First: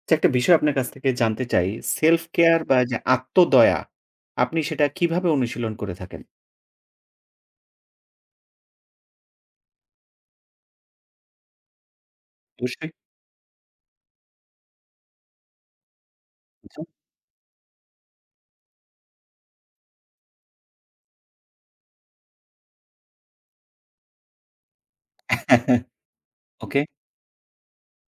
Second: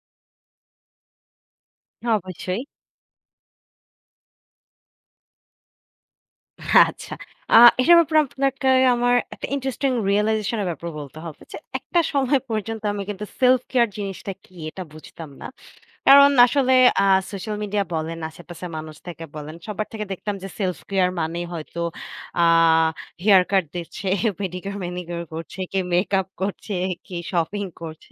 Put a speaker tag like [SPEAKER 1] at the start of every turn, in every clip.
[SPEAKER 1] আচ্ছা, একটা বিষয় আপনার কাছ থেকে জানতে চাই। সেলফ কেয়ার
[SPEAKER 2] অবশ্যই।
[SPEAKER 1] বা যে আত্মদয়া, আপনি সেটা কিভাবে অনুশীলন করে থাকেন?
[SPEAKER 2] আচ্ছা। এটার ব্যাপারে আপনাকে আমার একটা ইন্টারেস্টিং রিয়ালাইজেশন এর ব্যাপারে বলতে হবে যে, একটা সময় পর্যন্ত
[SPEAKER 1] অবশ্যই।
[SPEAKER 2] আমি কিন্তু সেলফ কেয়ার জিনিসটা কি এটা বুঝতাম না। কারণ আসলে
[SPEAKER 1] আচ্ছা।
[SPEAKER 2] আ সোশ্যাল মিডিয়া বলেন, আশেপাশের মানুষ থেকে বলেন, সবার থেকে দেখতাম যে সেলফ কেয়ার মানেই হয়তো আ হেয়ার কাট দিচ্ছে, পেডিকিউর, ম্যানিকিউর করছে, কে মেকআপ করছে,
[SPEAKER 1] ওকে।
[SPEAKER 2] কে শপিং করছে।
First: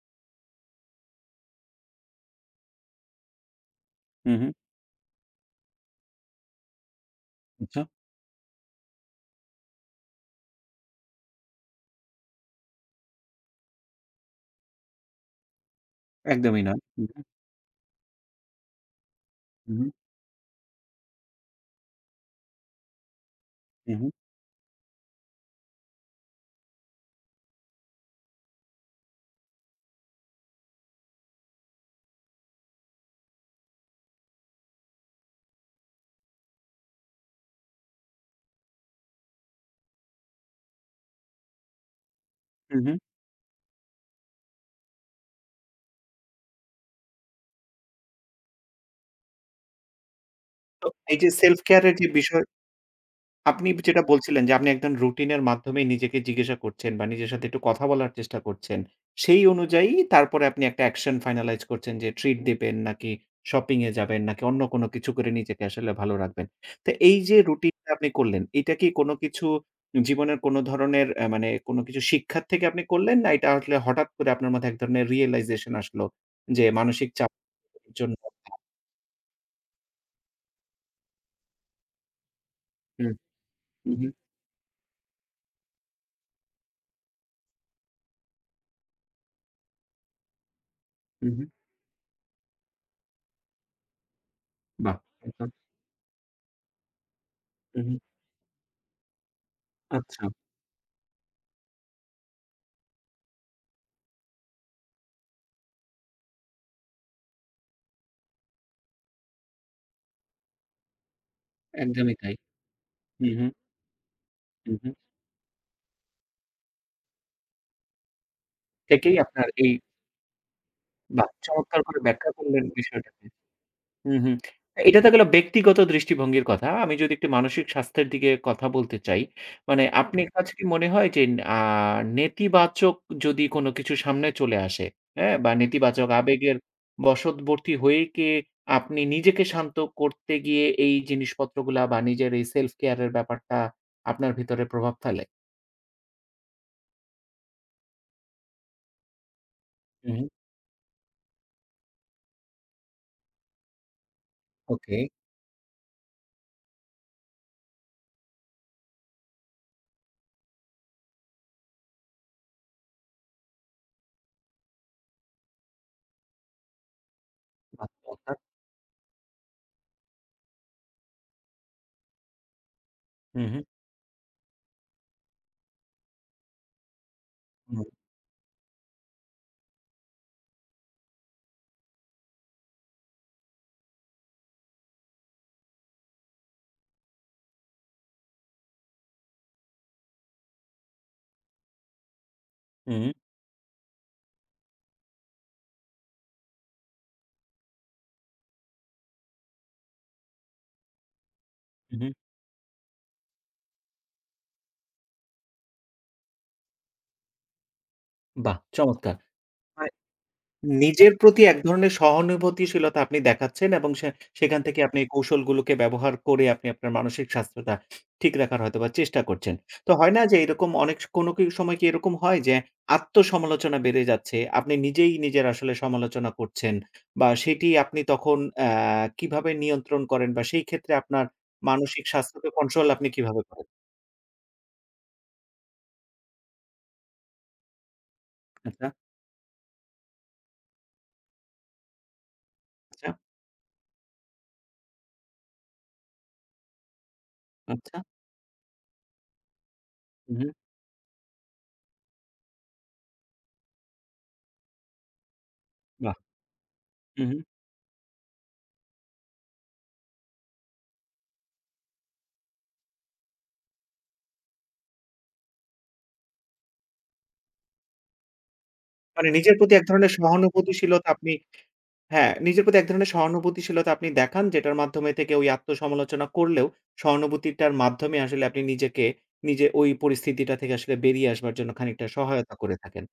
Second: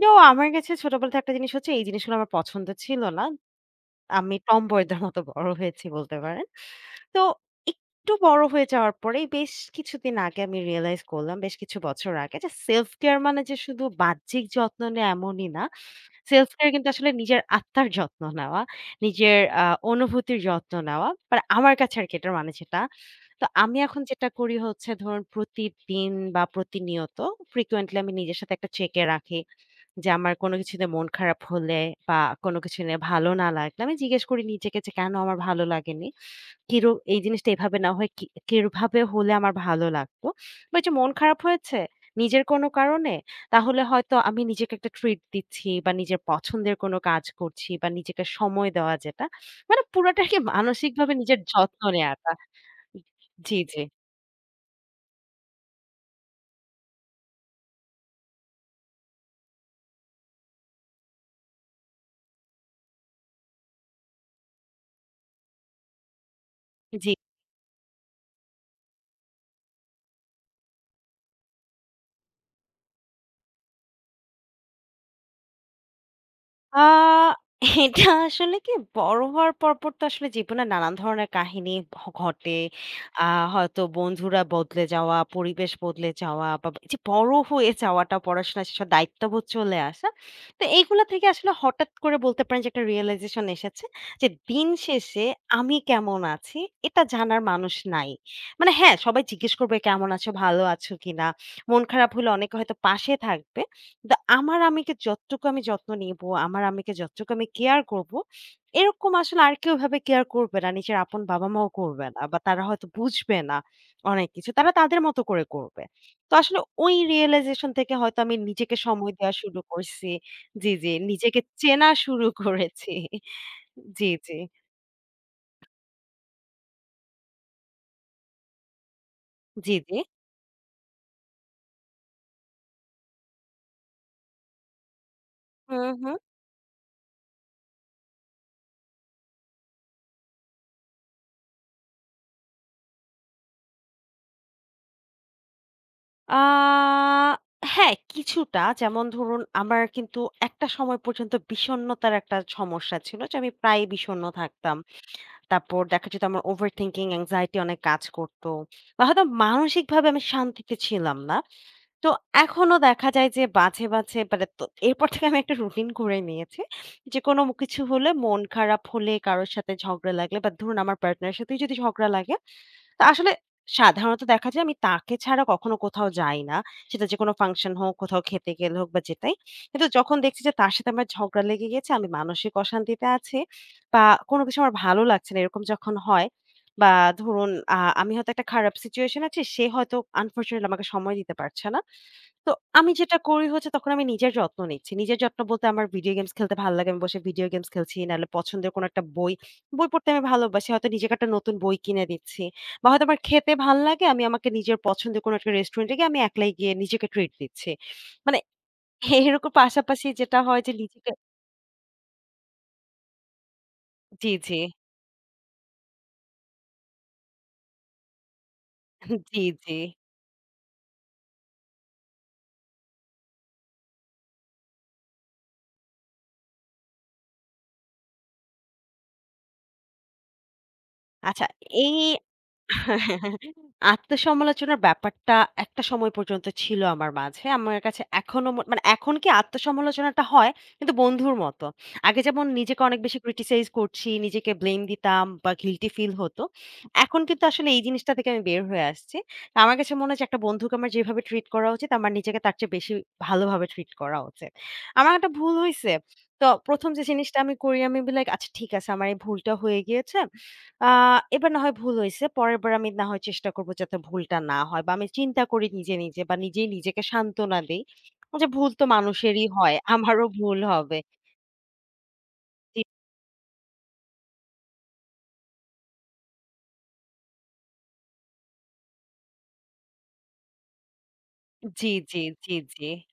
[SPEAKER 2] তো আমার কাছে ছোটবেলা থেকে একটা জিনিস হচ্ছে এই জিনিসগুলো আমার পছন্দ ছিল না। আমি
[SPEAKER 1] হুম, হুম।
[SPEAKER 2] টমবয়দের মতো বড় হয়েছি বলতে পারেন। তো
[SPEAKER 1] আচ্ছা।
[SPEAKER 2] একটু বড় হয়ে যাওয়ার পরেই বেশ কিছুদিন আগে আমি রিয়ালাইজ করলাম, বেশ কিছু বছর আগে যে সেলফ কেয়ার মানে যে শুধু বাহ্যিক যত্ন নেয়া এমনই না। সেলফ
[SPEAKER 1] একদমই
[SPEAKER 2] কেয়ার
[SPEAKER 1] নয়।
[SPEAKER 2] কিন্তু
[SPEAKER 1] হু,
[SPEAKER 2] আসলে
[SPEAKER 1] হু,
[SPEAKER 2] নিজের আত্মার যত্ন নেওয়া, নিজের
[SPEAKER 1] হু,
[SPEAKER 2] অনুভূতির যত্ন নেওয়া। মানে আমার কাছে আরকি এটার মানে যেটা। তো আমি এখন
[SPEAKER 1] হু,
[SPEAKER 2] যেটা করি হচ্ছে ধরুন প্রতিদিন বা প্রতিনিয়ত ফ্রিকোয়েন্টলি আমি নিজের সাথে একটা চেক এ রাখি। যে আমার কোনো কিছু নিয়ে মন খারাপ হলে বা কোনো কিছু নিয়ে ভালো না লাগলে আমি জিজ্ঞেস করি নিজেকে যে কেন আমার ভালো লাগেনি কিরু এই জিনিসটা এভাবে না হয় কি কিভাবে হলে আমার ভালো লাগতো বা এই যে মন খারাপ হয়েছে নিজের কোনো
[SPEAKER 1] হু, হু।
[SPEAKER 2] কারণে তাহলে হয়তো আমি নিজেকে একটা ট্রিট দিচ্ছি বা নিজের পছন্দের কোনো কাজ করছি বা নিজেকে সময় দেওয়া যেটা মানে পুরাটাকে
[SPEAKER 1] তো
[SPEAKER 2] মানসিকভাবে
[SPEAKER 1] এই যে
[SPEAKER 2] নিজের
[SPEAKER 1] সেলফ
[SPEAKER 2] যত্ন
[SPEAKER 1] কেয়ার এর যে
[SPEAKER 2] নেওয়াটা
[SPEAKER 1] বিষয়
[SPEAKER 2] জি
[SPEAKER 1] আপনি
[SPEAKER 2] জি
[SPEAKER 1] যেটা বলছিলেন যে আপনি একজন রুটিনের মাধ্যমেই নিজেকে জিজ্ঞাসা করছেন বা নিজের সাথে একটু কথা বলার চেষ্টা করছেন। সেই অনুযায়ী তারপরে আপনি একটা অ্যাকশন ফাইনালাইজ করছেন যে ট্রিট দিবেন নাকি শপিং এ যাবেন নাকি অন্য কোনো কিছু করে নিজেকে আসলে ভালো রাখবেন। তো
[SPEAKER 2] জি
[SPEAKER 1] এই যে রুটিনটা আপনি করলেন, এটা কি কোনো কিছু জীবনের কোনো ধরনের মানে কোনো কিছু শিক্ষার থেকে আপনি করলেন না এটা আসলে হঠাৎ করে আপনার মাথায় এক ধরনের রিয়ালাইজেশন আসলো যে
[SPEAKER 2] আ
[SPEAKER 1] মানসিক চাপ
[SPEAKER 2] এটা
[SPEAKER 1] জন্য
[SPEAKER 2] আসলে কি বড় হওয়ার পরপর তো আসলে জীবনে নানান ধরনের কাহিনী ঘটে।
[SPEAKER 1] হুম,
[SPEAKER 2] আ হয়তো
[SPEAKER 1] হু, হু,
[SPEAKER 2] বন্ধুরা বদলে যাওয়া, পরিবেশ বদলে যাওয়া বা এইযে বড় হয়ে যাওয়াটা, পড়াশোনা শেষে দায়িত্ববোধ চলে আসা। তো এইগুলা থেকে
[SPEAKER 1] হু, হু।
[SPEAKER 2] আসলে হঠাৎ করে বলতে পারেন যে একটা রিয়ালাইজেশন এসেছে যে দিন
[SPEAKER 1] বাহ!
[SPEAKER 2] শেষে
[SPEAKER 1] একদম।
[SPEAKER 2] আমি কেমন আছি এটা জানার মানুষ
[SPEAKER 1] হু, হু।
[SPEAKER 2] নাই। মানে হ্যাঁ, সবাই জিজ্ঞেস করবে, "কেমন
[SPEAKER 1] আচ্ছা,
[SPEAKER 2] আছো? ভালো আছো কিনা?" মন খারাপ হলে অনেকে হয়তো পাশে থাকবে। দা আমার আম্মিকে যতটুকু আমি যত্ন নিবো, আমার আম্মিকে যতটুকু আমি কেয়ার করবো, এরকম আসলে আর কেউ এভাবে কেয়ার করবে না। নিজের আপন বাবা-মাও করবে
[SPEAKER 1] একদমই
[SPEAKER 2] না
[SPEAKER 1] তাই।
[SPEAKER 2] বা তারা হয়তো
[SPEAKER 1] হু,
[SPEAKER 2] বুঝবে
[SPEAKER 1] হু।
[SPEAKER 2] না অনেক কিছু। তারা
[SPEAKER 1] হুম, হুম।
[SPEAKER 2] তাদের মতো করে করবে। তো আসলে ওই realization থেকে হয়তো আমি নিজেকে সময়
[SPEAKER 1] থেকেই
[SPEAKER 2] দেয়া
[SPEAKER 1] আপনার
[SPEAKER 2] শুরু
[SPEAKER 1] এই
[SPEAKER 2] করছি। জি, জি।
[SPEAKER 1] বাহ!
[SPEAKER 2] নিজেকে
[SPEAKER 1] চমৎকার
[SPEAKER 2] চেনা
[SPEAKER 1] করে
[SPEAKER 2] শুরু
[SPEAKER 1] ব্যাখ্যা করলেন
[SPEAKER 2] করেছি।
[SPEAKER 1] বিষয়টাকে।
[SPEAKER 2] জি,
[SPEAKER 1] হুম,
[SPEAKER 2] জি।
[SPEAKER 1] হুম। এটা তো গেল ব্যক্তিগত দৃষ্টিভঙ্গির কথা। আমি যদি একটু মানসিক স্বাস্থ্যের দিকে কথা বলতে চাই।
[SPEAKER 2] জি,
[SPEAKER 1] মানে
[SPEAKER 2] জি।
[SPEAKER 1] হুম। আপনার কাছে কি মনে হয় যে আ নেতিবাচক যদি কোনো কিছু সামনে চলে আসে, হ্যাঁ? বা
[SPEAKER 2] হু,
[SPEAKER 1] নেতিবাচক
[SPEAKER 2] হু।
[SPEAKER 1] আবেগের বশবর্তী হয়ে কি আপনি নিজেকে শান্ত করতে গিয়ে এই জিনিসপত্রগুলা বা নিজের এই সেলফ কেয়ার এর ব্যাপারটা আপনার ভিতরে প্রভাব ফেলে?
[SPEAKER 2] আ হ্যাঁ, কিছুটা। যেমন ধরুন আমার
[SPEAKER 1] হুম,
[SPEAKER 2] কিন্তু
[SPEAKER 1] হুম।
[SPEAKER 2] একটা সময় পর্যন্ত বিষণ্ণতার একটা সমস্যা ছিল যে আমি প্রায়ই বিষণ্ণ থাকতাম।
[SPEAKER 1] ওকে।
[SPEAKER 2] তারপর দেখা যেত আমার overthinking, anxiety অনেক কাজ করত। বা হয়তো মানসিকভাবে আমি শান্তিতে ছিলাম না। তো এখনো দেখা যায় যে মাঝে, মাঝে মানে তো এরপর থেকে আমি একটা রুটিন করে নিয়েছি। যে কোনো কিছু
[SPEAKER 1] বাহ!
[SPEAKER 2] হলে
[SPEAKER 1] চমৎকার।
[SPEAKER 2] মন খারাপ হলে, কারো সাথে ঝগড়া লাগলে বা ধরুন আমার পার্টনারের সাথেই যদি ঝগড়া লাগে তা আসলে
[SPEAKER 1] হুম, হুম।
[SPEAKER 2] সাধারণত দেখা যায় আমি তাকে ছাড়া কখনো কোথাও যাই না। সেটা যেকোনো ফাংশন
[SPEAKER 1] হুম,
[SPEAKER 2] হোক, কোথাও খেতে গেলে হোক বা যেটাই। কিন্তু যখন দেখছি যে তার সাথে আমার ঝগড়া লেগে গিয়েছে, আমি মানসিক অশান্তিতে আছি বা কোনো কিছু আমার ভালো লাগছে না এরকম যখন হয় বা ধরুন আমি হয়তো একটা খারাপ সিচুয়েশন আছি, সে হয়তো আনফরচুনেটলি আমাকে সময় দিতে পারছে না। তো আমি
[SPEAKER 1] হুম,
[SPEAKER 2] যেটা করি হচ্ছে তখন আমি নিজের যত্ন নিচ্ছি। নিজের যত্ন বলতে আমার ভিডিও গেমস খেলতে ভালো লাগে। আমি বসে ভিডিও গেমস খেলছি। নাহলে পছন্দের কোনো একটা বই, বই পড়তে আমি ভালোবাসি। হয়তো নিজেকে একটা নতুন বই কিনে
[SPEAKER 1] হুম।
[SPEAKER 2] দিচ্ছি। বা হয়তো আমার খেতে ভাল্লাগে, আমি আমাকে নিজের পছন্দের কোনো একটা রেস্টুরেন্টে গিয়ে আমি একলাই গিয়ে নিজেকে ট্রিট দিচ্ছি। মানে
[SPEAKER 1] বাহ! চমৎকার।
[SPEAKER 2] এরকম
[SPEAKER 1] মানে
[SPEAKER 2] পাশাপাশি যেটা হয় যে নিজেকে
[SPEAKER 1] নিজের প্রতি এক ধরনের সহানুভূতিশীলতা আপনি দেখাচ্ছেন এবং সে
[SPEAKER 2] জি, জি,
[SPEAKER 1] সেখান থেকে আপনি এই কৌশলগুলোকে ব্যবহার করে আপনি আপনার মানসিক স্বাস্থ্যটা ঠিক রাখার হয়তোবা চেষ্টা
[SPEAKER 2] জি,
[SPEAKER 1] করছেন।
[SPEAKER 2] জি।
[SPEAKER 1] তো হয় না যে এরকম অনেক কোনো কি সময় কি এরকম হয় যে আত্মসমালোচনা বেড়ে যাচ্ছে, আপনি নিজেই নিজের আসলে সমালোচনা করছেন বা সেটি আপনি তখন কিভাবে নিয়ন্ত্রণ করেন বা সেই ক্ষেত্রে আপনার
[SPEAKER 2] আচ্ছা এই
[SPEAKER 1] মানসিক স্বাস্থ্যকে কন্ট্রোল আপনি কিভাবে করেন?
[SPEAKER 2] আত্মসমালোচনার ব্যাপারটা একটা সময় পর্যন্ত ছিল আমার মাঝে। আমার কাছে এখনো মানে
[SPEAKER 1] আচ্ছা,
[SPEAKER 2] এখন কি আত্মসমালোচনাটা হয় কিন্তু বন্ধুর মতো। আগে যেমন নিজেকে অনেক
[SPEAKER 1] আচ্ছা।
[SPEAKER 2] বেশি criticize করছি, নিজেকে blame দিতাম বা guilty feel হতো। এখন কিন্তু আসলে এই
[SPEAKER 1] আচ্ছা।
[SPEAKER 2] জিনিসটা থেকে আমি বের হয়ে আসছি। আমার কাছে মনে হয় যে
[SPEAKER 1] হু,
[SPEAKER 2] একটা
[SPEAKER 1] হু।
[SPEAKER 2] বন্ধুকে আমার যেভাবে ট্রিট করা উচিত, আমার নিজেকে তার চেয়ে বেশি ভালোভাবে ট্রিট করা উচিত। আমার একটা ভুল হইছে।
[SPEAKER 1] বাহ!
[SPEAKER 2] তো ১ম যে
[SPEAKER 1] হু,
[SPEAKER 2] জিনিসটা
[SPEAKER 1] হু।
[SPEAKER 2] আমি করি আমি বলি, "আচ্ছা ঠিক আছে আমার এই ভুলটা হয়ে গিয়েছে।" আ এবার না হয় ভুল হইছে। পরেরবার আমি না হয় চেষ্টা করব যাতে ভুলটা না হয় বা আমি চিন্তা করি নিজে, নিজে বা নিজেই নিজেকে সান্ত্বনা দেই। যে ভুল তো
[SPEAKER 1] মানে
[SPEAKER 2] মানুষেরই
[SPEAKER 1] নিজের প্রতি
[SPEAKER 2] হয়।
[SPEAKER 1] এক ধরনের
[SPEAKER 2] আমারও ভুল হবে।
[SPEAKER 1] সহানুভূতিশীলতা আপনি হ্যাঁ, নিজের প্রতি এক ধরনের সহানুভূতিশীলতা আপনি দেখান, যেটার মাধ্যমে থেকে ওই আত্মসমালোচনা করলেও সহানুভূতিটার মাধ্যমে আসলে আপনি নিজেকে নিজে ওই পরিস্থিতিটা থেকে আসলে বেরিয়ে আসবার জন্য
[SPEAKER 2] জি,
[SPEAKER 1] খানিকটা
[SPEAKER 2] জি, জি,
[SPEAKER 1] সহায়তা
[SPEAKER 2] জি,
[SPEAKER 1] করে
[SPEAKER 2] জি।
[SPEAKER 1] থাকেন।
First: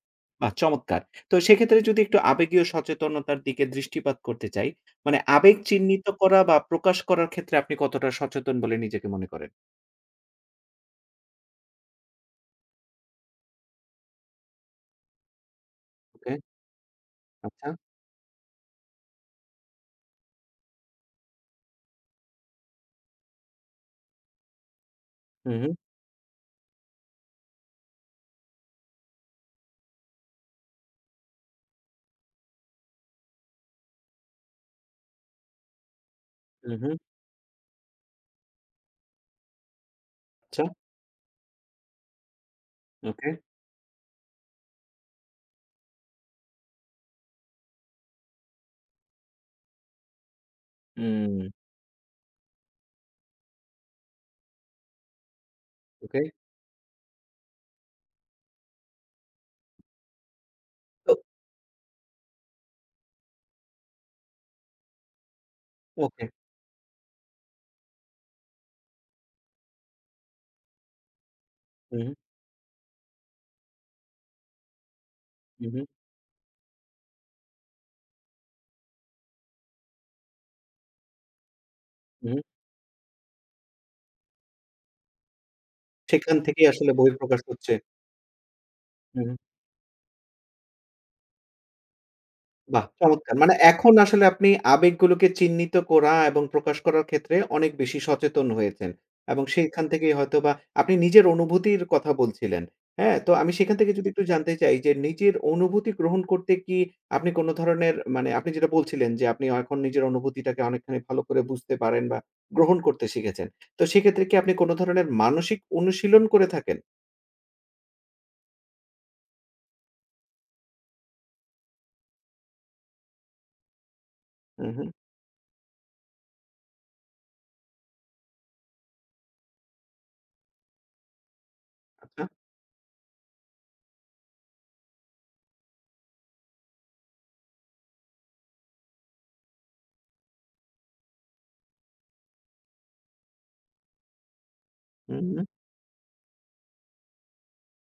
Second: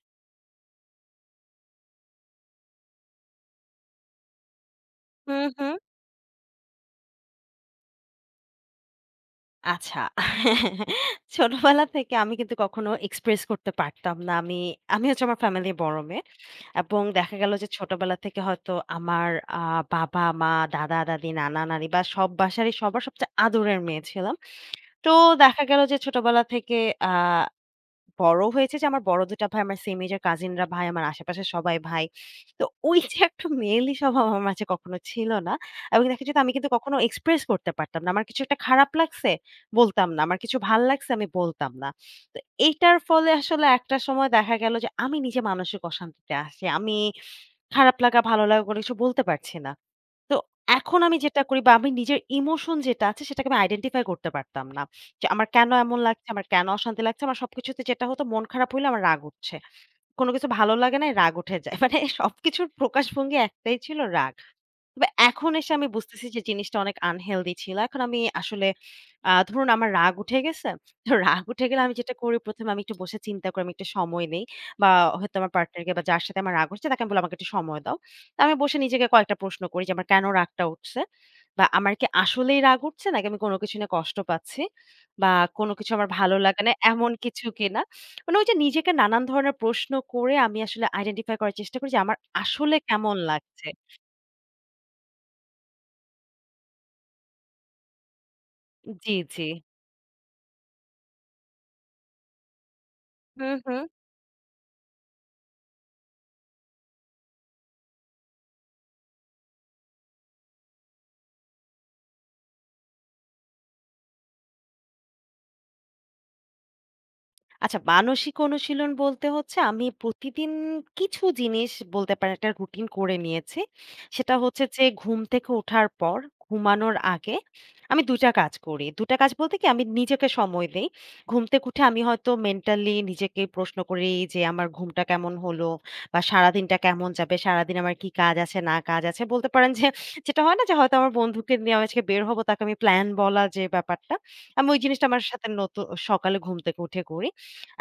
[SPEAKER 1] বাহ! চমৎকার। তো সেক্ষেত্রে যদি একটু আবেগীয় সচেতনতার দিকে দৃষ্টিপাত করতে চাই, মানে
[SPEAKER 2] হুম,
[SPEAKER 1] আবেগ
[SPEAKER 2] হুম।
[SPEAKER 1] চিহ্নিত করা বা প্রকাশ করার ক্ষেত্রে আপনি কতটা সচেতন বলে নিজেকে মনে করেন?
[SPEAKER 2] আচ্ছা। ছোটবেলা থেকে আমি কিন্তু কখনো এক্সপ্রেস করতে পারতাম না। আমি হচ্ছে আমার ফ্যামিলির বড় মেয়ে।
[SPEAKER 1] ওকে,
[SPEAKER 2] এবং দেখা গেল যে
[SPEAKER 1] আচ্ছা।
[SPEAKER 2] ছোটবেলা থেকে হয়তো আমার আ বাবা-মা, দাদা-দাদি, নানা-নানি বা সব বাসারই সবার সবচেয়ে আদরের মেয়ে ছিলাম। তো
[SPEAKER 1] হু,
[SPEAKER 2] দেখা
[SPEAKER 1] হু,
[SPEAKER 2] গেল যে ছোটবেলা থেকে আ বড় হয়েছে যে আমার বড় ২ টা ভাই আমার সেম এজের কাজিনরা ভাই, আমার আশেপাশের সবাই ভাই। তো ওই যে একটা মেয়েলি স্বভাব আমার মাঝে কখনো ছিল না। এবং দেখা যেত আমি কিন্তু
[SPEAKER 1] হু, হু,
[SPEAKER 2] কখনো এক্সপ্রেস করতে পারতাম না। আমার কিছু একটা খারাপ লাগছে বলতাম না। আমার কিছু
[SPEAKER 1] আচ্ছা,
[SPEAKER 2] ভাল লাগছে আমি বলতাম না। তো এইটার ফলে
[SPEAKER 1] ওকে,
[SPEAKER 2] আসলে একটা সময় দেখা গেল যে আমি নিজে মানসিক অশান্তিতে আছি। আমি খারাপ লাগা, ভালো লাগা কোনো কিছু বলতে পারছি না। তো এখন আমি যেটা
[SPEAKER 1] উম
[SPEAKER 2] করি বা আমি নিজের ইমোশন যেটা আছে সেটাকে আমি আইডেন্টিফাই করতে পারতাম না। যে আমার কেন এমন
[SPEAKER 1] ওকে,
[SPEAKER 2] লাগছে, আমার কেন অশান্তি লাগছে, আমার সবকিছুতে যেটা হতো মন খারাপ হইলে আমার রাগ উঠছে। কোন কিছু ভালো লাগে নাই
[SPEAKER 1] তো
[SPEAKER 2] রাগ উঠে যায়। মানে সবকিছুর প্রকাশভঙ্গি একটাই ছিল রাগ। তবে এখন এসে আমি বুঝতেছি
[SPEAKER 1] ওকে,
[SPEAKER 2] যে জিনিসটা অনেক আনহেলদি ছিল। এখন আমি আসলে ধরুন আমার রাগ উঠে গেছে। তো রাগ উঠে গেলে আমি
[SPEAKER 1] হু, হু,
[SPEAKER 2] যেটা করি ১ম এ আমি একটু বসে চিন্তা করি, আমি একটু সময় নেই। বা হয়তো আমার
[SPEAKER 1] হু, হু,
[SPEAKER 2] পার্টনারকে বা যার সাথে আমার রাগ হচ্ছে তাকে আমি বললাম, "আমাকে একটু সময় দাও।" তো আমি বসে নিজেকে কয়েকটা প্রশ্ন করি যে আমার কেন রাগটা উঠছে? বা আমার কি
[SPEAKER 1] হু।
[SPEAKER 2] আসলেই রাগ উঠছে নাকি আমি কোনো কিছু নিয়ে কষ্ট পাচ্ছি? বা কোনো কিছু আমার ভালো
[SPEAKER 1] সেখান
[SPEAKER 2] লাগে
[SPEAKER 1] থেকেই
[SPEAKER 2] না
[SPEAKER 1] আসলে
[SPEAKER 2] এমন
[SPEAKER 1] বহিঃপ্রকাশ
[SPEAKER 2] কিছু
[SPEAKER 1] হচ্ছে।
[SPEAKER 2] কিনা? মানে ওই যে নিজেকে নানান
[SPEAKER 1] হু।
[SPEAKER 2] ধরনের প্রশ্ন করে আমি আসলে আইডেন্টিফাই করার চেষ্টা করি যে আমার আসলে
[SPEAKER 1] বাহ!
[SPEAKER 2] কেমন
[SPEAKER 1] চমৎকার। মানে
[SPEAKER 2] লাগছে।
[SPEAKER 1] এখন আসলে আপনি আবেগগুলোকে চিহ্নিত করা এবং প্রকাশ করার ক্ষেত্রে অনেক বেশি সচেতন হয়েছেন।
[SPEAKER 2] জি, জি।
[SPEAKER 1] এবং সেইখান থেকেই হয়তোবা আপনি নিজের অনুভূতির কথা বলছিলেন। হ্যাঁ? তো আমি
[SPEAKER 2] হুম,
[SPEAKER 1] সেখান
[SPEAKER 2] হুম।
[SPEAKER 1] থেকে যদি একটু জানতে চাই যে নিজের অনুভূতি গ্রহণ করতে কি আপনি কোন ধরনের মানে আপনি যেটা বলছিলেন যে আপনি এখন নিজের অনুভূতিটাকে অনেকখানি ভালো করে বুঝতে পারেন বা গ্রহণ করতে শিখেছেন। তো সেক্ষেত্রে কি আপনি কোন ধরনের মানসিক অনুশীলন করে থাকেন?
[SPEAKER 2] আচ্ছা মানসিক অনুশীলন বলতে হচ্ছে আমি প্রতিদিন কিছু জিনিস বলতে পারেন একটা রুটিন করে নিয়েছি। সেটা হচ্ছে
[SPEAKER 1] হু,
[SPEAKER 2] যে
[SPEAKER 1] হু।
[SPEAKER 2] ঘুম থেকে ওঠার পর, ঘুমানোর আগে আমি ২ টা কাজ করি। ২ টা কাজ বলতে কি আমি নিজেকে সময় দেই। ঘুম থেকে উঠে আমি
[SPEAKER 1] আচ্ছা।
[SPEAKER 2] হয়তো মেন্টালি নিজেকে প্রশ্ন করি যে আমার ঘুমটা কেমন হলো? বা সারাদিনটা কেমন যাবে? সারাদিন আমার কি কাজ আছে না কাজ আছে? বলতে পারেন যে যেটা হয় না যে হয়তো আমার বন্ধুকে নিয়ে আমি আজকে বের হব তাকে আমি প্লান বলা যে ব্যাপারটা, আমি ওই জিনিসটা
[SPEAKER 1] হু,
[SPEAKER 2] আমার
[SPEAKER 1] হু,
[SPEAKER 2] সাথে নতু সকালে ঘুম থেকে উঠে করি।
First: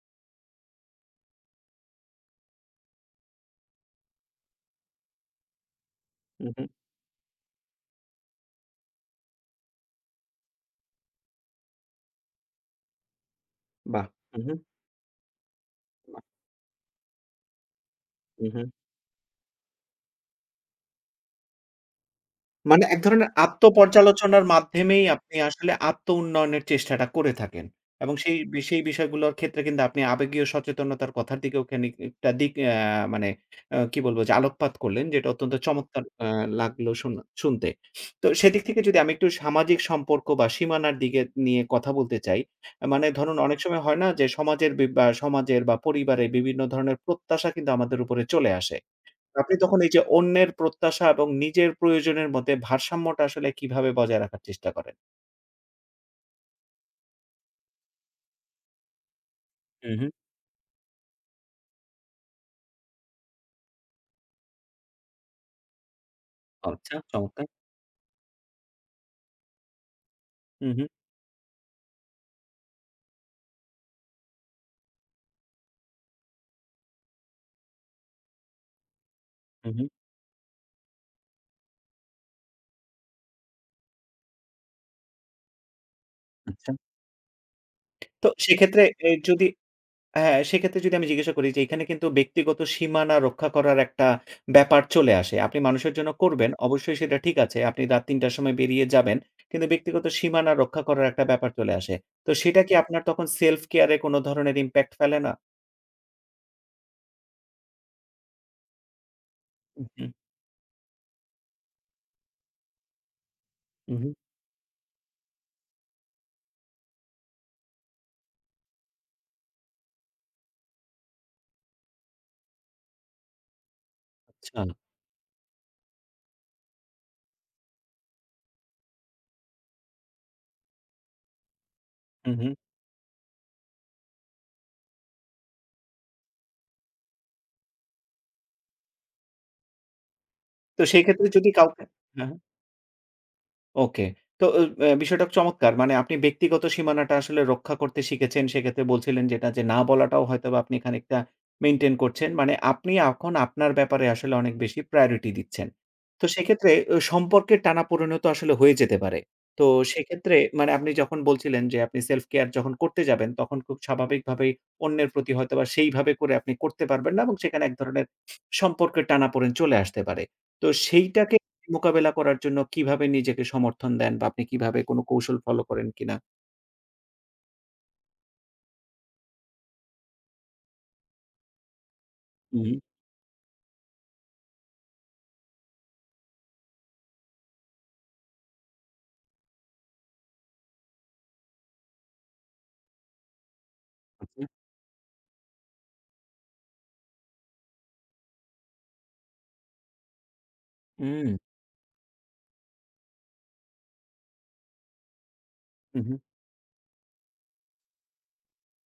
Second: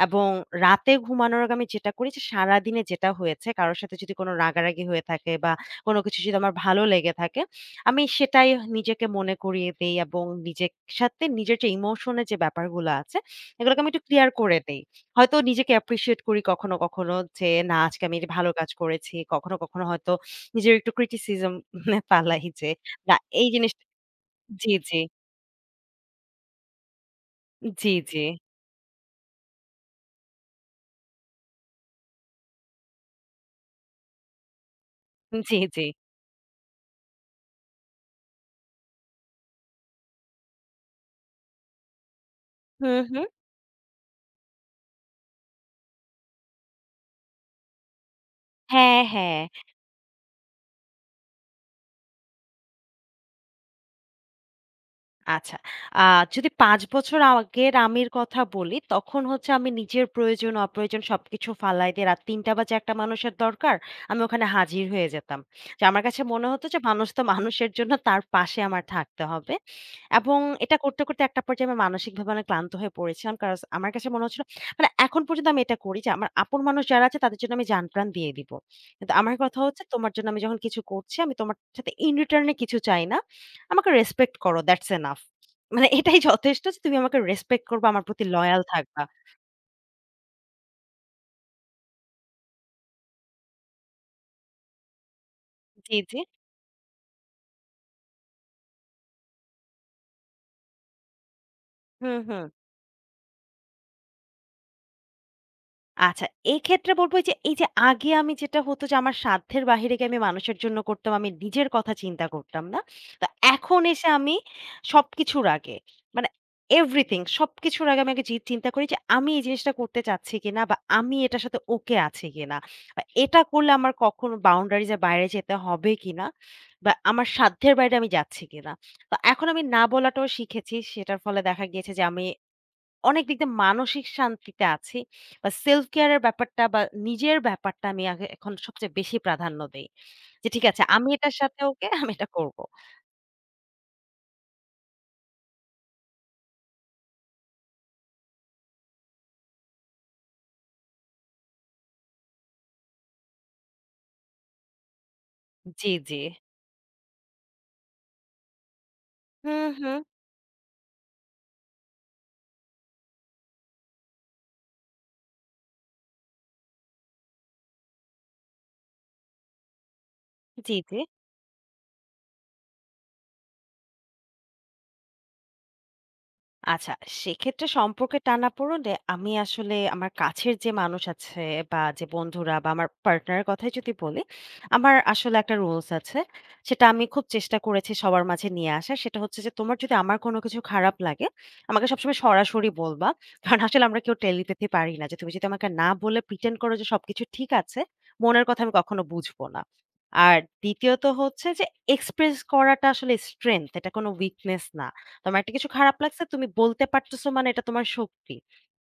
[SPEAKER 2] এবং রাতে ঘুমানোর আগে আমি যেটা করি যে সারাদিনে যেটা হয়েছে কারো সাথে যদি কোনো রাগারাগি হয়ে থাকে বা কোনো কিছু যদি
[SPEAKER 1] হু,
[SPEAKER 2] আমার
[SPEAKER 1] হু।
[SPEAKER 2] ভালো লেগে থাকে, আমি সেটাই নিজেকে মনে করিয়ে দেই এবং নিজের সাথে নিজের যে ইমোশন এর যে ব্যাপারগুলো আছে এগুলোকে আমি একটু
[SPEAKER 1] বাহ!
[SPEAKER 2] ক্লিয়ার
[SPEAKER 1] হু, হু।
[SPEAKER 2] করে দেই। হয়তো নিজেকে অ্যাপ্রিশিয়েট
[SPEAKER 1] বাহ!
[SPEAKER 2] করি কখনো, কখনো যে না আজকে আমি এটা
[SPEAKER 1] হু,
[SPEAKER 2] ভালো
[SPEAKER 1] হু।
[SPEAKER 2] কাজ করেছি। কখনো, কখনো হয়তো নিজের একটু criticism ফালাই যে
[SPEAKER 1] মানে এক
[SPEAKER 2] না
[SPEAKER 1] ধরনের
[SPEAKER 2] এই জিনিসটা
[SPEAKER 1] আত্মপর্যালোচনার
[SPEAKER 2] জি, জি,
[SPEAKER 1] মাধ্যমেই আপনি আসলে আত্ম-উন্নয়নের চেষ্টাটা করে থাকেন।
[SPEAKER 2] জি, জি,
[SPEAKER 1] এবং
[SPEAKER 2] জি,
[SPEAKER 1] সেই বিষয়গুলোর ক্ষেত্রে কিন্তু আপনি আবেগীয় সচেতনতার কথার দিকেও খানিকটা দিক মানে কি বলবো যে আলোকপাত করলেন যেটা অত্যন্ত
[SPEAKER 2] জি।
[SPEAKER 1] চমৎকার লাগলো শোনা শুনতে। তো সেদিক থেকে যদি আমি একটু সামাজিক সম্পর্ক বা সীমানার দিকে নিয়ে কথা বলতে চাই।
[SPEAKER 2] হুম,
[SPEAKER 1] মানে
[SPEAKER 2] হুম।
[SPEAKER 1] ধরুন অনেক সময় হয় না যে সমাজের বা পরিবারের বিভিন্ন ধরনের প্রত্যাশা কিন্তু আমাদের উপরে চলে আসে।
[SPEAKER 2] হ্যাঁ, হ্যাঁ।
[SPEAKER 1] আপনি তখন এই যে অন্যের প্রত্যাশা এবং নিজের প্রয়োজনের মধ্যে ভারসাম্যটা আসলে কিভাবে বজায় রাখার চেষ্টা করেন?
[SPEAKER 2] আচ্ছা। আ যদি ৫ বছর আগের আমির কথা বলি, তখন হচ্ছে আমি
[SPEAKER 1] হু,
[SPEAKER 2] নিজের
[SPEAKER 1] হু।
[SPEAKER 2] প্রয়োজন, অপ্রয়োজন সবকিছু ফালাই দিয়ে রাত ৩ঃ০০ বাজে একটা মানুষের দরকার, আমি ওখানে হাজির হয়ে যেতাম। যে আমার কাছে মনে হতো যে
[SPEAKER 1] আচ্ছা
[SPEAKER 2] মানুষ তো
[SPEAKER 1] চমৎকার।
[SPEAKER 2] মানুষের জন্য তার পাশে আমার থাকতে হবে। এবং
[SPEAKER 1] হু,
[SPEAKER 2] এটা
[SPEAKER 1] হু,
[SPEAKER 2] করতে, করতে একটা পর্যায়ে আমি মানসিকভাবে অনেক ক্লান্ত হয়ে পড়েছিলাম। কারণ আমার কাছে মনে হচ্ছিল মানে এখন পর্যন্ত আমি এটা করি যে আমার আপন মানুষ যারা আছে তাদের জন্য আমি জান-প্রাণ দিয়ে দিব। কিন্তু আমার কথা
[SPEAKER 1] হু,
[SPEAKER 2] হচ্ছে
[SPEAKER 1] হু।
[SPEAKER 2] তোমার জন্য আমি যখন কিছু করছি আমি তোমার সাথে in return এ কিছু চাই না। আমাকে রেসপেক্ট করো। That's enough. মানে এটাই যথেষ্ট
[SPEAKER 1] আচ্ছা।
[SPEAKER 2] যে তুমি আমাকে রেসপেক্ট করবা, আমার প্রতি
[SPEAKER 1] তো
[SPEAKER 2] লয়াল
[SPEAKER 1] সেক্ষেত্রে
[SPEAKER 2] থাকবা।
[SPEAKER 1] এ যদি হ্যাঁ, সেক্ষেত্রে যদি আমি জিজ্ঞাসা করি যে এখানে কিন্তু ব্যক্তিগত সীমানা রক্ষা করার একটা ব্যাপার চলে আসে। আপনি মানুষের
[SPEAKER 2] জি,
[SPEAKER 1] জন্য
[SPEAKER 2] জি।
[SPEAKER 1] করবেন, অবশ্যই সেটা ঠিক আছে। আপনি রাত ৩ টার সময় বেরিয়ে যাবেন। কিন্তু ব্যক্তিগত সীমানা রক্ষা করার একটা ব্যাপার চলে আসে।
[SPEAKER 2] হু,
[SPEAKER 1] তো
[SPEAKER 2] হু।
[SPEAKER 1] সেটা কি আপনার তখন self care এ কোনো ধরনের impact ফেলে না?
[SPEAKER 2] আচ্ছা, এক্ষেত্রে বলব যে এই যে আগে আমি যেটা হতো যে আমার সাধ্যের
[SPEAKER 1] হু,
[SPEAKER 2] বাহিরে গিয়ে
[SPEAKER 1] হুম।
[SPEAKER 2] আমি মানুষের জন্য করতাম। আমি নিজের কথা চিন্তা করতাম না। তো এখন
[SPEAKER 1] হু,
[SPEAKER 2] এসে
[SPEAKER 1] হু।
[SPEAKER 2] আমি সবকিছুর আগে মানে এভরিথিং সবকিছুর আগে আমি আগে জি চিন্তা করি যে আমি এই জিনিসটা করতে চাচ্ছি কিনা বা আমি এটার সাথে ওকে আছি কিনা? বা এটা করলে আমার কখনো
[SPEAKER 1] আচ্ছা।
[SPEAKER 2] বাউন্ডারিজ এর বাইরে যেতে হবে কিনা? বা আমার সাধ্যের বাইরে আমি যাচ্ছি কিনা? তো এখন আমি না বলাটাও শিখেছি। সেটার ফলে দেখা গিয়েছে যে আমি
[SPEAKER 1] হু, হু।
[SPEAKER 2] অনেক দিক দিয়ে মানসিক শান্তিতে আছি। বা self care এর ব্যাপারটা বা নিজের ব্যাপারটা আমি আগে এখন সবচেয়ে বেশি প্রাধান্য দেই। যে ঠিক আছে
[SPEAKER 1] তো সেই
[SPEAKER 2] আমি
[SPEAKER 1] ক্ষেত্রে
[SPEAKER 2] এটার সাথে ওকে, আমি এটা
[SPEAKER 1] হ্যাঁ,
[SPEAKER 2] করব।
[SPEAKER 1] ওকে। তো অ অ্যা বিষয়টা চমৎকার। মানে আপনি ব্যক্তিগত সীমানাটা আসলে রক্ষা করতে শিখেছেন। সেক্ষেত্রে বলছিলেন যেটা যে, না বলাটাও হয়তোবা আপনি খানিকটা মেইনটেইন করছেন। মানে আপনি এখন আপনার ব্যাপারে আসলে অনেক বেশি প্রায়োরিটি দিচ্ছেন।
[SPEAKER 2] জি, জি।
[SPEAKER 1] তো সেক্ষেত্রে সম্পর্কের টানাপোড়েনও তো আসলে হয়ে যেতে পারে।
[SPEAKER 2] হুম,
[SPEAKER 1] তো
[SPEAKER 2] হুম।
[SPEAKER 1] সেক্ষেত্রে মানে আপনি যখন বলছিলেন যে, আপনি সেলফ কেয়ার যখন করতে যাবেন, তখন খুব স্বাভাবিকভাবেই অন্যের প্রতি হয়তোবা সেইভাবে করে আপনি করতে পারবেন না এবং সেখানে এক ধরনের সম্পর্কের টানাপোড়েন চলে আসতে পারে। তো
[SPEAKER 2] জি, জি।
[SPEAKER 1] সেইটাকে মোকাবেলা করার জন্য কিভাবে নিজেকে সমর্থন দেন বা আপনি কিভাবে কোনো কৌশল ফলো করেন কিনা?
[SPEAKER 2] আচ্ছা, সেক্ষেত্রে সম্পর্কের টানাপোড়েনে আমি আসলে আমার কাছের যে মানুষ আছে বা যে বন্ধুরা বা
[SPEAKER 1] হুম,
[SPEAKER 2] আমার পার্টনারের কথাই যদি বলি, আমার আসলে একটা রুলস আছে। সেটা আমি খুব চেষ্টা করেছি সবার মাঝে নিয়ে আসার। সেটা হচ্ছে যে, "তোমার যদি আমার কোনো কিছু খারাপ লাগে, আমাকে সবসময় সরাসরি বলবা।" কারণ আসলে আমরা কেউ
[SPEAKER 1] আচ্ছা।
[SPEAKER 2] টেলিপ্যাথি পারি না যে, তুমি যদি আমাকে না বলে প্রিটেন্ড করো যে সবকিছু ঠিক আছে, মনের কথা আমি কখনো বুঝবো না। আর দ্বিতীয়ত
[SPEAKER 1] হুম,
[SPEAKER 2] হচ্ছে যে, এক্সপ্রেস করাটা আসলে স্ট্রেংথ, এটা কোনো উইকনেস না। তোমার একটা কিছু খারাপ
[SPEAKER 1] হু, হু।
[SPEAKER 2] লাগছে তুমি বলতে পারতেছো মানে এটা তোমার শক্তি।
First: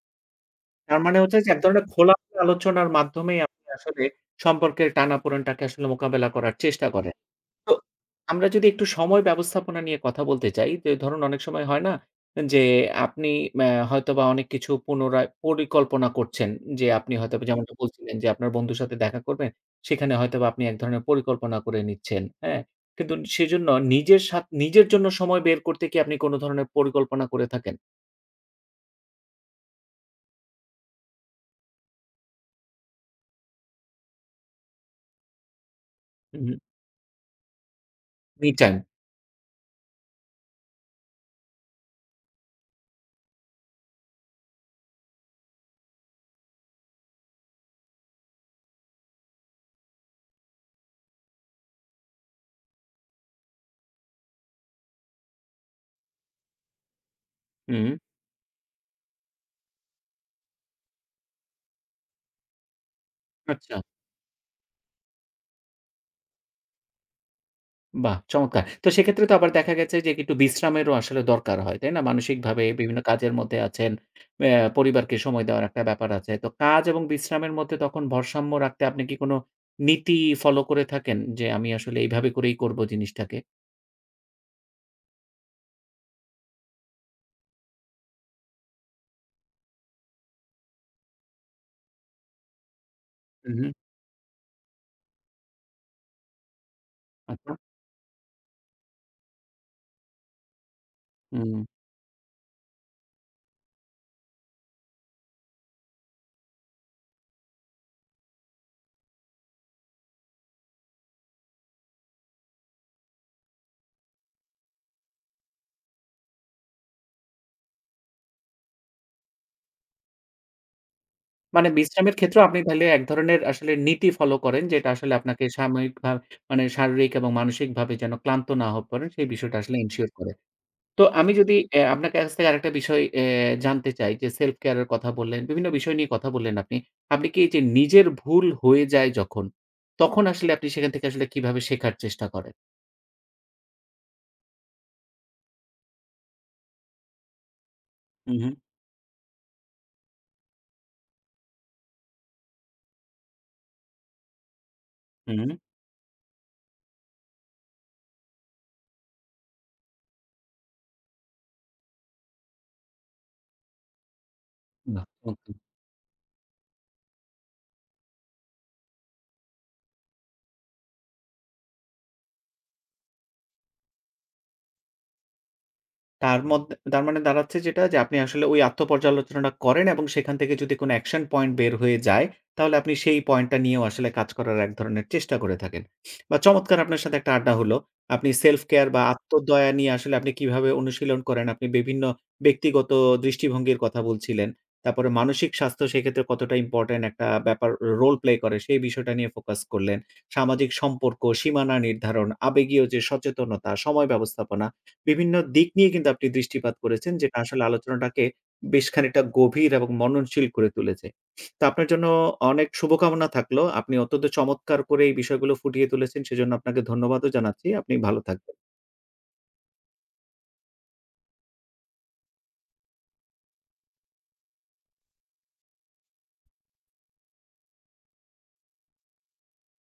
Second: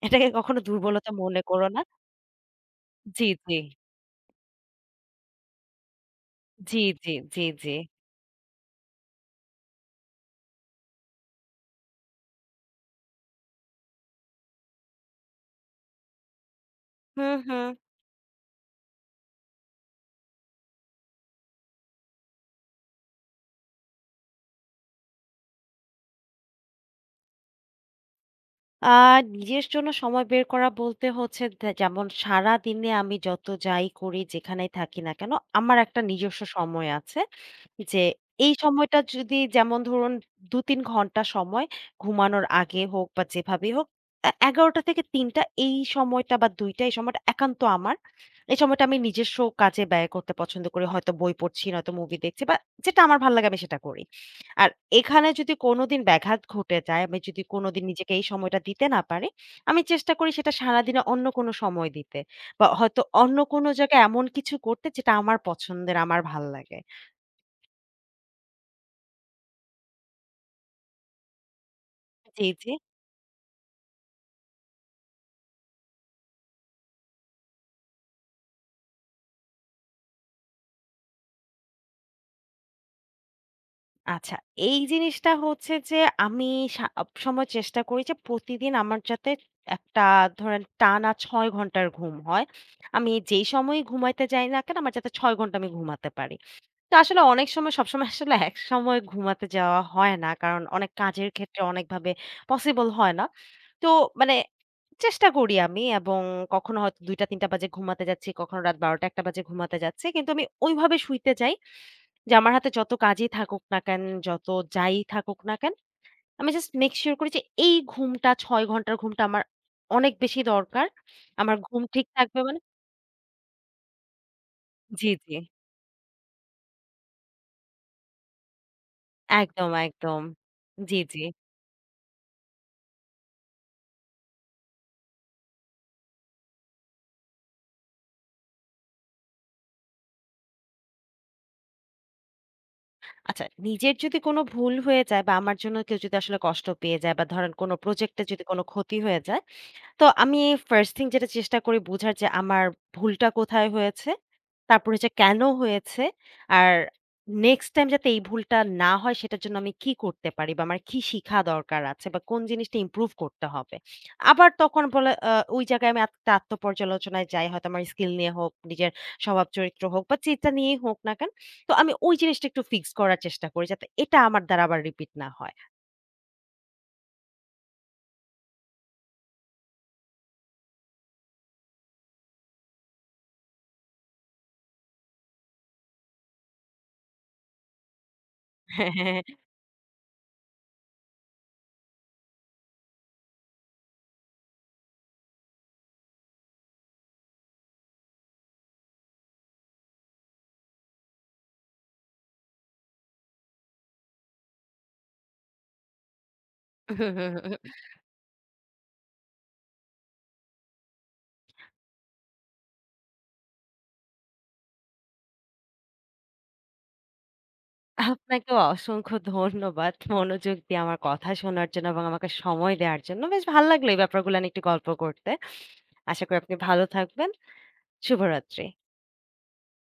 [SPEAKER 2] এটাকে কখনো
[SPEAKER 1] তার
[SPEAKER 2] দুর্বলতা
[SPEAKER 1] মানে হচ্ছে
[SPEAKER 2] মনে
[SPEAKER 1] যে এক
[SPEAKER 2] করো না।
[SPEAKER 1] ধরনের খোলামেলা আলোচনার
[SPEAKER 2] জি,
[SPEAKER 1] মাধ্যমেই
[SPEAKER 2] জি।
[SPEAKER 1] আপনি আসলে সম্পর্কের টানাপোড়েনটাকে আসলে মোকাবেলা করার
[SPEAKER 2] জি,
[SPEAKER 1] চেষ্টা
[SPEAKER 2] জি,
[SPEAKER 1] করেন।
[SPEAKER 2] জি, জি।
[SPEAKER 1] তো আমরা যদি একটু সময় ব্যবস্থাপনা নিয়ে কথা বলতে চাই, যে ধরুন অনেক সময় হয় না? যে আপনি হয়তোবা অনেক কিছু পুনরায় পরিকল্পনা করছেন। যে আপনি
[SPEAKER 2] হুম,
[SPEAKER 1] হয়তোবা হুম।
[SPEAKER 2] হুম।
[SPEAKER 1] যেমনটা বলছিলেন যে আপনার বন্ধুর সাথে দেখা করবেন। সেখানে হয়তোবা আপনি এক ধরনের পরিকল্পনা করে নিচ্ছেন, হ্যাঁ? কিন্তু সেজন্য নিজের জন্য সময় বের করতে কি আপনি কোন ধরনের পরিকল্পনা করে থাকেন?
[SPEAKER 2] আ নিজের জন্য সময় বের করা বলতে হচ্ছে দে যেমন সারাদিনে আমি যত যাই করি, যেখানেই থাকি না কেন, আমার একটা নিজস্ব
[SPEAKER 1] হুম,
[SPEAKER 2] সময় আছে। যে
[SPEAKER 1] মি
[SPEAKER 2] এই
[SPEAKER 1] টাইম।
[SPEAKER 2] সময়টা যদি যেমন ধরুন ২-৩ ঘন্টা সময় ঘুমানোর আগে হোক বা যেভাবেই হোক, এ ১১টা থেকে ৩টা এই সময়টা বা ২টা এই সময়টা একান্ত আমার। এই সময়টা আমি নিজস্ব কাজে ব্যয় করতে পছন্দ করি। হয়তো বই পড়ছি, নয়তো মুভি দেখছি বা যেটা আমার ভাল লাগে আমি সেটা করি। আর এখানে যদি কোনোদিন ব্যাঘাত ঘটে যায়, আমি যদি কোনোদিন
[SPEAKER 1] হুম। Me time.
[SPEAKER 2] নিজেকে এই সময়টা দিতে না পারি, আমি চেষ্টা করি সেটা সারাদিনে অন্য কোনো সময় দিতে। বা হয়তো অন্য
[SPEAKER 1] হুম,
[SPEAKER 2] কোনো
[SPEAKER 1] আচ্ছা।
[SPEAKER 2] জায়গায় এমন কিছু করতে যেটা আমার পছন্দের, আমার ভাল্লাগে।
[SPEAKER 1] বাহ! চমৎকার। তো সেক্ষেত্রে তো আবার দেখা গেছে যে একটু বিশ্রামেরও আসলে দরকার হয়, তাই না?
[SPEAKER 2] জি,
[SPEAKER 1] মানসিকভাবে
[SPEAKER 2] জি।
[SPEAKER 1] বিভিন্ন কাজের মধ্যে আছেন, অ্যা পরিবারকে সময় দেওয়ার একটা ব্যাপার আছে। তো কাজ এবং বিশ্রামের মধ্যে তখন ভারসাম্য রাখতে আপনি কি কোনো নীতি ফলো করে থাকেন? যে আমি আসলে এইভাবে করেই করবো জিনিসটাকে?
[SPEAKER 2] আচ্ছা, এই জিনিসটা হচ্ছে যে আমি সব সময় চেষ্টা করি যে প্রতিদিন আমার যাতে একটা ধরেন টানা ৬ ঘন্টার ঘুম হয়। আমি যেই
[SPEAKER 1] হু, হু।
[SPEAKER 2] সময়ই ঘুমাইতে যাই না কেন, আমার যাতে ৬ ঘন্টা আমি ঘুমাতে পারি। তো আসলে অনেক
[SPEAKER 1] আচ্ছা।
[SPEAKER 2] সময় সবসময় আসলে একসময় ঘুমাতে যাওয়া হয় না। কারণ অনেক কাজের
[SPEAKER 1] হুম।
[SPEAKER 2] ক্ষেত্রে অনেকভাবে পসিবল হয় না। তো মানে চেষ্টা করি আমি এবং কখনো হয়তো ২ঃ০০-৩ঃ০০ বাজে ঘুমাতে যাচ্ছি, কখনো রাত ১২ঃ০০-১টা বাজে ঘুমাতে যাচ্ছি। কিন্তু আমি ওইভাবে শুইতে যাই যে আমার হাতে যত কাজই থাকুক না কেন, যত যাই থাকুক না কেন, আমি জাস্ট মেক সিউর করি যে এই ঘুমটা ৬ ঘন্টার ঘুমটা আমার অনেক বেশি দরকার। আমার
[SPEAKER 1] মানে
[SPEAKER 2] ঘুম ঠিক
[SPEAKER 1] বিশ্রামের
[SPEAKER 2] থাকবে
[SPEAKER 1] ক্ষেত্রেও
[SPEAKER 2] মানে
[SPEAKER 1] আপনি তাহলে এক ধরনের আসলে নীতি ফলো করেন যেটা
[SPEAKER 2] জি,
[SPEAKER 1] আসলে
[SPEAKER 2] জি।
[SPEAKER 1] আপনাকে মানে শারীরিক এবং মানসিকভাবে যেন ক্লান্ত না হয়ে পড়েন সেই বিষয়টা
[SPEAKER 2] একদম,
[SPEAKER 1] আসলে এনশিওর
[SPEAKER 2] একদম।
[SPEAKER 1] করে।
[SPEAKER 2] জি,
[SPEAKER 1] তো
[SPEAKER 2] জি।
[SPEAKER 1] আমি যদি আপনার কাছ থেকে আরেকটা বিষয় জানতে চাই যে সেলফ কেয়ার এর কথা বললেন, বিভিন্ন বিষয় নিয়ে কথা বললেন আপনি। আপনি কি এই যে নিজের ভুল হয়ে যায় যখন, তখন আসলে আপনি সেখান থেকে আসলে কিভাবে শেখার চেষ্টা করেন?
[SPEAKER 2] আচ্ছা, নিজের যদি কোনো ভুল হয়ে যায় বা আমার জন্য কেউ যদি আসলে কষ্ট পেয়ে যায় বা ধরেন কোনো প্রজেক্টে
[SPEAKER 1] হু,
[SPEAKER 2] যদি
[SPEAKER 1] হু,
[SPEAKER 2] কোনো ক্ষতি হয়ে যায়, তো আমি 1st থিং যেটা চেষ্টা করি বুঝার যে আমার ভুলটা কোথায় হয়েছে তারপর হচ্ছে
[SPEAKER 1] হু,
[SPEAKER 2] কেন
[SPEAKER 1] হু।
[SPEAKER 2] হয়েছে? আর নেক্সট টাইম যাতে এই ভুলটা না হয় সেটার জন্য আমি কি করতে পারি বা আমার কি শিখা দরকার আছে বা কোন জিনিসটা ইমপ্রুভ করতে হবে। আবার তখন
[SPEAKER 1] বাহ!
[SPEAKER 2] বলে
[SPEAKER 1] চমৎকার।
[SPEAKER 2] ওই জায়গায় আমি একটা আত্মপর্যালোচনায় যাই। হয়তো আমার স্কিল নিয়ে হোক, নিজের স্বভাব চরিত্র হোক বা যেটা নিয়েই হোক না কেন। তো আমি ওই জিনিসটা একটু ফিক্স করার চেষ্টা করি যাতে এটা আমার দ্বারা আবার রিপিট না হয়।
[SPEAKER 1] তার মানে দাঁড়াচ্ছে যেটা যে আপনি আসলে ওই আত্মপর্যালোচনাটা করেন এবং সেখান থেকে যদি কোনো অ্যাকশন পয়েন্ট বের হয়ে যায়, তাহলে আপনি সেই পয়েন্টটা নিয়েও আসলে কাজ করার এক ধরনের চেষ্টা করে থাকেন। বা চমৎকার আপনার সাথে একটা আড্ডা হলো। আপনি সেলফ কেয়ার বা আত্মদয়া নিয়ে আসলে আপনি কিভাবে অনুশীলন করেন, আপনি বিভিন্ন ব্যক্তিগত দৃষ্টিভঙ্গির কথা বলছিলেন। তারপরে মানসিক স্বাস্থ্য সেক্ষেত্রে কতটা ইম্পোর্টেন্ট একটা ব্যাপার রোল প্লে করে সেই বিষয়টা নিয়ে ফোকাস করলেন। সামাজিক সম্পর্ক, সীমানা নির্ধারণ, আবেগীয় যে সচেতনতা, সময় ব্যবস্থাপনা বিভিন্ন দিক নিয়ে কিন্তু আপনি দৃষ্টিপাত করেছেন, যেটা আসলে আলোচনাটাকে বেশ খানিকটা গভীর এবং মননশীল করে তুলেছে। তো আপনার জন্য অনেক শুভকামনা থাকলো। আপনি অত্যন্ত চমৎকার করে এই বিষয়গুলো ফুটিয়ে তুলেছেন। সেজন্য আপনাকে ধন্যবাদও জানাচ্ছি। আপনি ভালো থাকবেন।
[SPEAKER 2] আপনাকেও অসংখ্য ধন্যবাদ। মনোযোগ দিয়ে আমার কথা শোনার জন্য এবং আমাকে সময় দেওয়ার জন্য। বেশ ভাল লাগলো এই ব্যাপারগুলো নিয়ে একটু গল্প করতে। আশা করি আপনি ভালো থাকবেন। শুভরাত্রি।